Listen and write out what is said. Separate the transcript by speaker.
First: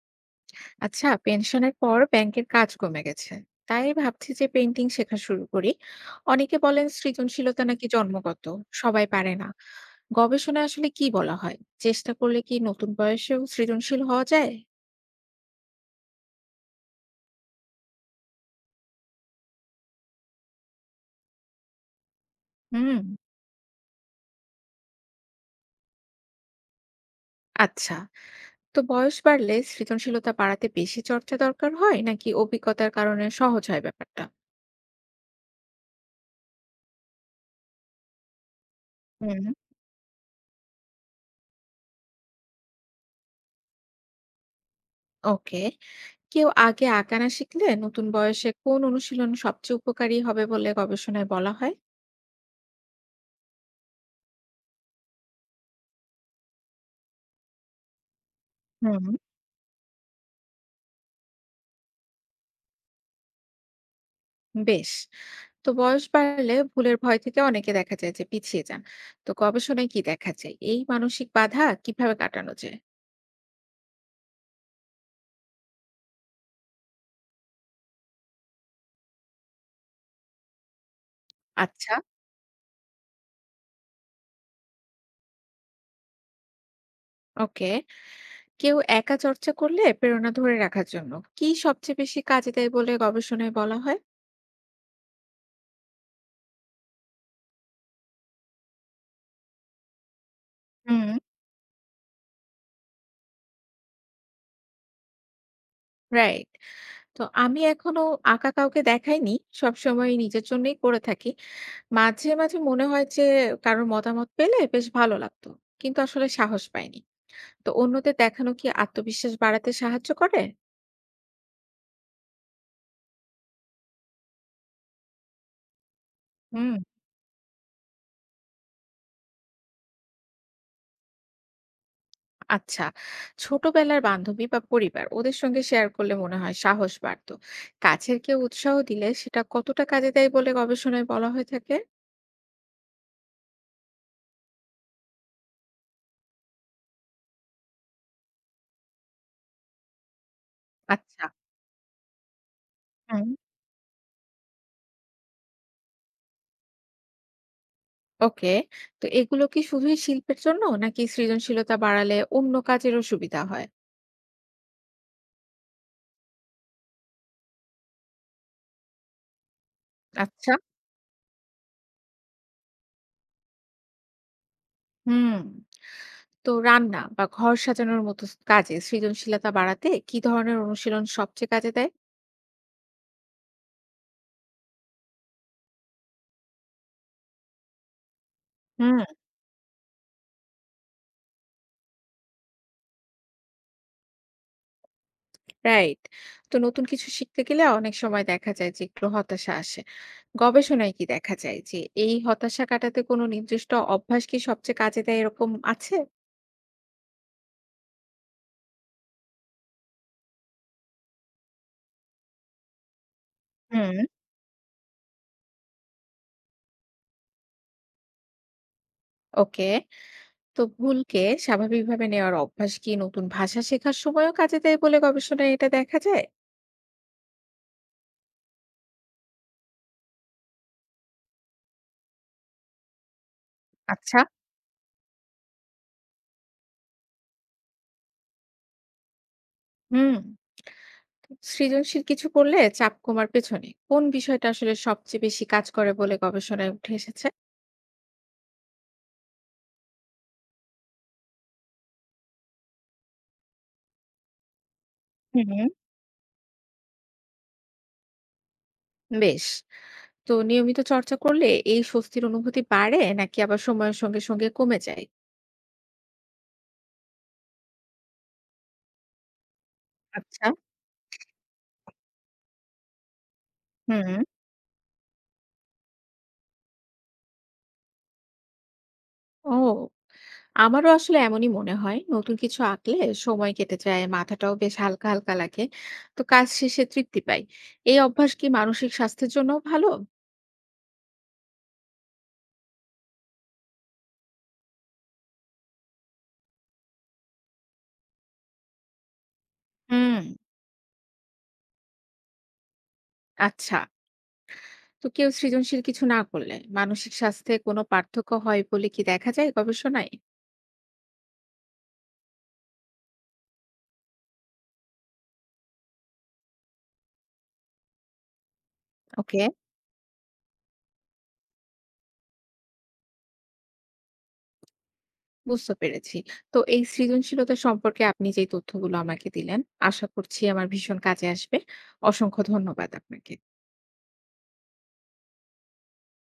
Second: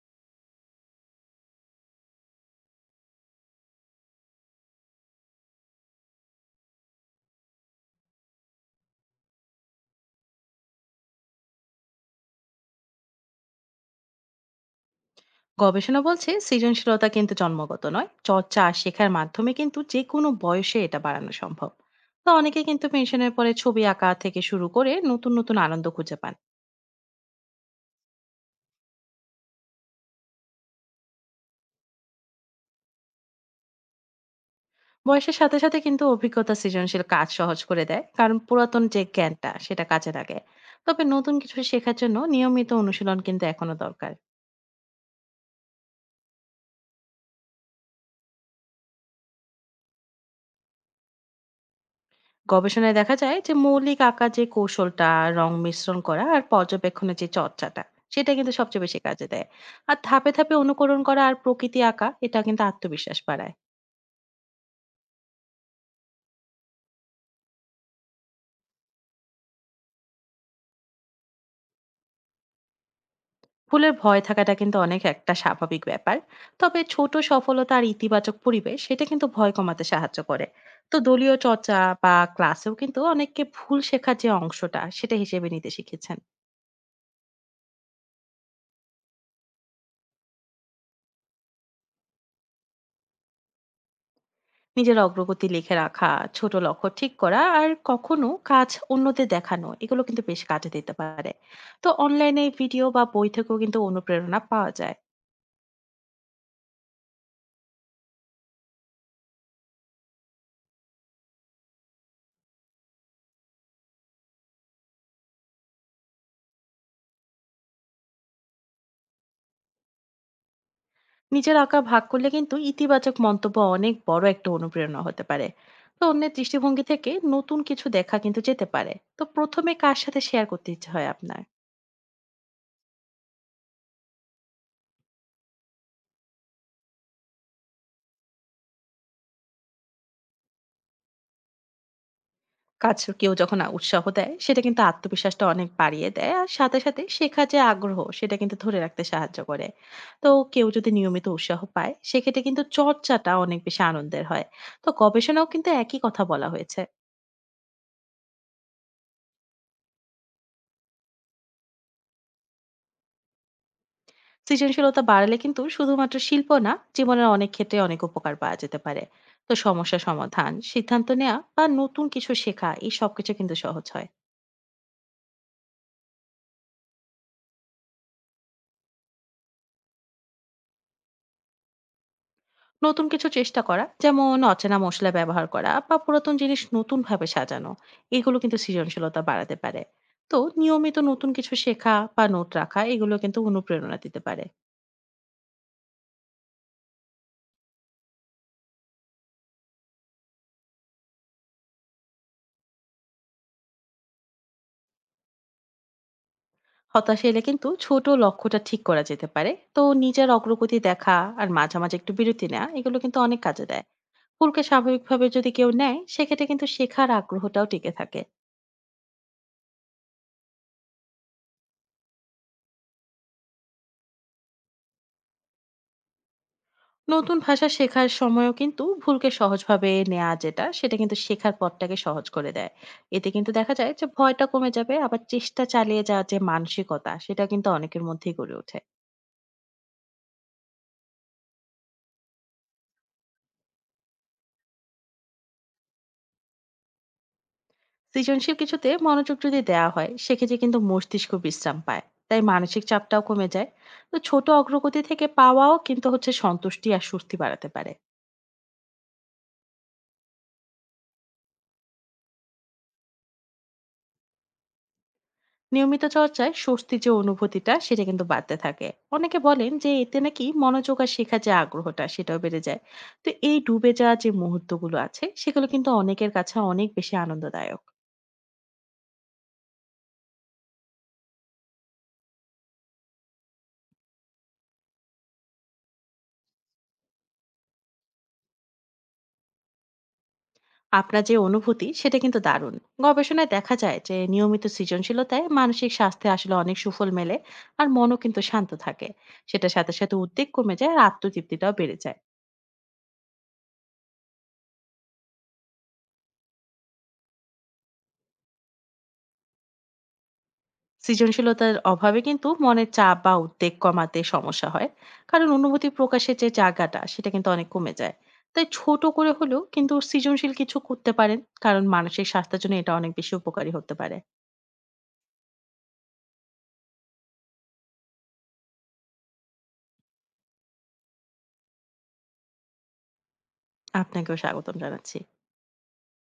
Speaker 1: আচ্ছা। পেনশনের পর ব্যাংকের কাজ কমে গেছে, তাই ভাবছি যে পেন্টিং শেখা শুরু করি। অনেকে বলেন সৃজনশীলতা নাকি জন্মগত, সবাই পারে না। গবেষণায় আসলে কি বলা হয়? চেষ্টা করলে কি নতুন বয়সেও সৃজনশীল হওয়া যায়?
Speaker 2: গবেষণা বলছে সৃজনশীলতা কিন্তু জন্মগত নয়, চর্চা আর শেখার মাধ্যমে কিন্তু যে কোনো বয়সে এটা বাড়ানো সম্ভব। তো অনেকে কিন্তু
Speaker 1: হুম।
Speaker 2: পেনশনের পরে ছবি আঁকা থেকে শুরু করে নতুন নতুন আনন্দ খুঁজে পান।
Speaker 1: আচ্ছা। তো বয়স বাড়লে সৃজনশীলতা বাড়াতে বেশি চর্চা দরকার হয় নাকি অভিজ্ঞতার কারণে সহজ হয় ব্যাপারটা?
Speaker 2: বয়সের সাথে সাথে কিন্তু অভিজ্ঞতা সৃজনশীল কাজ সহজ করে দেয়, কারণ পুরাতন যে
Speaker 1: হুম।
Speaker 2: জ্ঞানটা সেটা কাজে লাগে। তবে নতুন কিছু শেখার জন্য নিয়মিত অনুশীলন কিন্তু এখনো দরকার।
Speaker 1: ওকে। কেউ আগে আঁকা না শিখলে নতুন বয়সে কোন অনুশীলন সবচেয়ে উপকারী হবে বলে গবেষণায় বলা হয়?
Speaker 2: গবেষণায় দেখা যায় যে মৌলিক আঁকার যে কৌশলটা, রং মিশ্রণ করা আর পর্যবেক্ষণের যে চর্চাটা, সেটা কিন্তু সবচেয়ে বেশি
Speaker 1: হুম।
Speaker 2: কাজে দেয়। আর ধাপে ধাপে অনুকরণ করা আর প্রকৃতি আঁকা এটা কিন্তু আত্মবিশ্বাস বাড়ায়।
Speaker 1: বেশ। তো বয়স বাড়লে ভুলের ভয় থেকে অনেকে দেখা যায় যে পিছিয়ে যান। তো গবেষণায় কি দেখা যায় এই মানসিক বাধা কিভাবে কাটানো যায়?
Speaker 2: ভুলের ভয় থাকাটা কিন্তু অনেক একটা স্বাভাবিক ব্যাপার। তবে ছোট সফলতা আর ইতিবাচক পরিবেশ সেটা কিন্তু ভয় কমাতে সাহায্য করে। তো দলীয় চর্চা
Speaker 1: আচ্ছা।
Speaker 2: বা ক্লাসেও কিন্তু অনেককে ভুল শেখার যে অংশটা সেটা হিসেবে নিতে শিখেছেন।
Speaker 1: ওকে। কেউ একা চর্চা করলে প্রেরণা ধরে রাখার জন্য কি সবচেয়ে বেশি কাজে দেয় বলে গবেষণায় বলা হয়?
Speaker 2: নিজের অগ্রগতি লিখে রাখা, ছোট লক্ষ্য ঠিক করা আর কখনো কাজ অন্যদের দেখানো এগুলো কিন্তু বেশ কাজে দিতে
Speaker 1: হুম।
Speaker 2: পারে। তো অনলাইনে ভিডিও বা বই থেকেও কিন্তু অনুপ্রেরণা পাওয়া যায়।
Speaker 1: রাইট। তো আমি এখনো আঁকা কাউকে দেখাইনি, সবসময় নিজের জন্যই করে থাকি। মাঝে মাঝে মনে হয় যে কারোর মতামত পেলে বেশ ভালো লাগতো, কিন্তু আসলে সাহস পাইনি। তো অন্যদের দেখানো কি আত্মবিশ্বাস বাড়াতে সাহায্য করে?
Speaker 2: নিজের আঁকা ভাগ করলে কিন্তু ইতিবাচক মন্তব্য অনেক বড় একটা অনুপ্রেরণা হতে পারে। তো অন্যের
Speaker 1: হুম।
Speaker 2: দৃষ্টিভঙ্গি থেকে নতুন কিছু দেখা কিন্তু যেতে পারে। তো প্রথমে কার সাথে শেয়ার করতে ইচ্ছে হয় আপনার?
Speaker 1: আচ্ছা। ছোটবেলার বান্ধবী বা পরিবার ওদের সঙ্গে শেয়ার করলে মনে হয় সাহস বাড়তো। কাছের কেউ উৎসাহ দিলে সেটা কতটা কাজে দেয় বলে গবেষণায় বলা হয়ে থাকে?
Speaker 2: কাজ কেউ যখন উৎসাহ দেয় সেটা কিন্তু আত্মবিশ্বাসটা অনেক বাড়িয়ে দেয়, আর সাথে সাথে শেখার যে আগ্রহ সেটা কিন্তু ধরে রাখতে সাহায্য করে। তো কেউ যদি নিয়মিত
Speaker 1: আচ্ছা।
Speaker 2: উৎসাহ পায় সেক্ষেত্রে কিন্তু
Speaker 1: হুম।
Speaker 2: চর্চাটা অনেক বেশি আনন্দের হয়। তো গবেষণাও কিন্তু একই কথা বলা হয়েছে।
Speaker 1: ওকে। তো এগুলো কি শুধুই শিল্পের জন্য নাকি সৃজনশীলতা বাড়ালে অন্য কাজেরও সুবিধা হয়?
Speaker 2: সৃজনশীলতা বাড়ালে কিন্তু শুধুমাত্র শিল্প না, জীবনের অনেক ক্ষেত্রে অনেক উপকার পাওয়া যেতে পারে। তো সমস্যা সমাধান,
Speaker 1: আচ্ছা।
Speaker 2: সিদ্ধান্ত নেওয়া বা নতুন কিছু শেখা এই সবকিছু কিন্তু সহজ হয়।
Speaker 1: হুম। তো রান্না বা ঘর সাজানোর মতো কাজে সৃজনশীলতা বাড়াতে কি ধরনের অনুশীলন সবচেয়ে কাজে দেয়?
Speaker 2: নতুন কিছু চেষ্টা করা, যেমন অচেনা মশলা ব্যবহার করা বা পুরাতন জিনিস নতুন ভাবে সাজানো, এগুলো কিন্তু
Speaker 1: হুম।
Speaker 2: সৃজনশীলতা বাড়াতে পারে। তো নিয়মিত নতুন কিছু শেখা বা নোট রাখা এগুলো কিন্তু অনুপ্রেরণা দিতে পারে।
Speaker 1: রাইট। তো নতুন কিছু শিখতে গেলে অনেক সময় দেখা যায় যে একটু হতাশা আসে। গবেষণায় কি দেখা যায় যে এই হতাশা কাটাতে কোনো নির্দিষ্ট অভ্যাস কি সবচেয়ে কাজে দেয় এরকম আছে?
Speaker 2: হতাশা এলে কিন্তু ছোট লক্ষ্যটা ঠিক করা যেতে পারে। তো নিজের অগ্রগতি দেখা আর মাঝে মাঝে একটু বিরতি নেওয়া এগুলো কিন্তু অনেক কাজে দেয়।
Speaker 1: হুম।
Speaker 2: ভুলকে স্বাভাবিকভাবে যদি কেউ নেয় সেক্ষেত্রে কিন্তু শেখার আগ্রহটাও টিকে থাকে।
Speaker 1: ওকে। তো ভুলকে স্বাভাবিকভাবে নেওয়ার অভ্যাস কি নতুন ভাষা শেখার সময়ও কাজে দেয় বলে গবেষণায় এটা দেখা যায়?
Speaker 2: নতুন ভাষা শেখার সময়ও কিন্তু ভুলকে সহজভাবে নেওয়া যেটা সেটা কিন্তু শেখার পথটাকে সহজ করে দেয়। এতে কিন্তু দেখা যায় যে
Speaker 1: আচ্ছা।
Speaker 2: ভয়টা কমে যাবে, আবার চেষ্টা চালিয়ে যাওয়ার যে মানসিকতা সেটা কিন্তু অনেকের মধ্যেই গড়ে ওঠে।
Speaker 1: হুম। সৃজনশীল কিছু করলে চাপ কমার পেছনে কোন বিষয়টা আসলে সবচেয়ে বেশি কাজ করে বলে গবেষণায় উঠে এসেছে?
Speaker 2: সৃজনশীল কিছুতে মনোযোগ যদি দেওয়া হয় সেক্ষেত্রে কিন্তু মস্তিষ্ক বিশ্রাম পায়, তাই মানসিক চাপটাও কমে যায়। তো ছোট অগ্রগতি থেকে
Speaker 1: হুম।
Speaker 2: পাওয়াও কিন্তু হচ্ছে সন্তুষ্টি আর স্বস্তি বাড়াতে পারে।
Speaker 1: বেশ। তো নিয়মিত চর্চা করলে এই স্বস্তির অনুভূতি বাড়ে নাকি আবার সময়ের সঙ্গে সঙ্গে কমে যায়?
Speaker 2: নিয়মিত চর্চায় স্বস্তির যে অনুভূতিটা সেটা কিন্তু বাড়তে থাকে। অনেকে বলেন যে এতে নাকি
Speaker 1: আচ্ছা।
Speaker 2: মনোযোগ আর শেখার যে আগ্রহটা সেটাও বেড়ে যায়। তো এই ডুবে যাওয়া
Speaker 1: হুম।
Speaker 2: যে মুহূর্তগুলো আছে সেগুলো কিন্তু অনেকের কাছে অনেক বেশি আনন্দদায়ক।
Speaker 1: ও। আমারও আসলে এমনই মনে হয়, নতুন কিছু আঁকলে সময় কেটে যায়, মাথাটাও বেশ হালকা হালকা লাগে। তো কাজ শেষে তৃপ্তি পাই। এই অভ্যাস কি মানসিক স্বাস্থ্যের জন্য ভালো?
Speaker 2: আপনার যে অনুভূতি সেটা কিন্তু দারুণ। গবেষণায় দেখা যায় যে নিয়মিত সৃজনশীলতায় মানসিক স্বাস্থ্যে আসলে অনেক সুফল মেলে, আর মনও কিন্তু শান্ত থাকে। সেটার সাথে সাথে
Speaker 1: হুম।
Speaker 2: উদ্বেগ কমে যায় আর আত্মতৃপ্তিটাও বেড়ে যায়।
Speaker 1: আচ্ছা। তো কেউ সৃজনশীল কিছু না করলে মানসিক স্বাস্থ্যে কোনো পার্থক্য হয় বলে কি দেখা যায় গবেষণায়?
Speaker 2: সৃজনশীলতার অভাবে কিন্তু মনের চাপ বা উদ্বেগ কমাতে সমস্যা হয়, কারণ অনুভূতি প্রকাশের যে জায়গাটা সেটা কিন্তু অনেক কমে যায়। তাই ছোট করে
Speaker 1: ওকে।
Speaker 2: হলেও কিন্তু সৃজনশীল কিছু করতে পারেন, কারণ মানসিক স্বাস্থ্যের জন্য এটা অনেক বেশি উপকারী হতে পারে।
Speaker 1: বুঝতে পেরেছি। তো এই সৃজনশীলতা সম্পর্কে আপনি যে তথ্যগুলো আমাকে দিলেন, আশা করছি আমার ভীষণ কাজে আসবে। অসংখ্য ধন্যবাদ আপনাকে।
Speaker 2: আপনাকেও স্বাগতম জানাচ্ছি।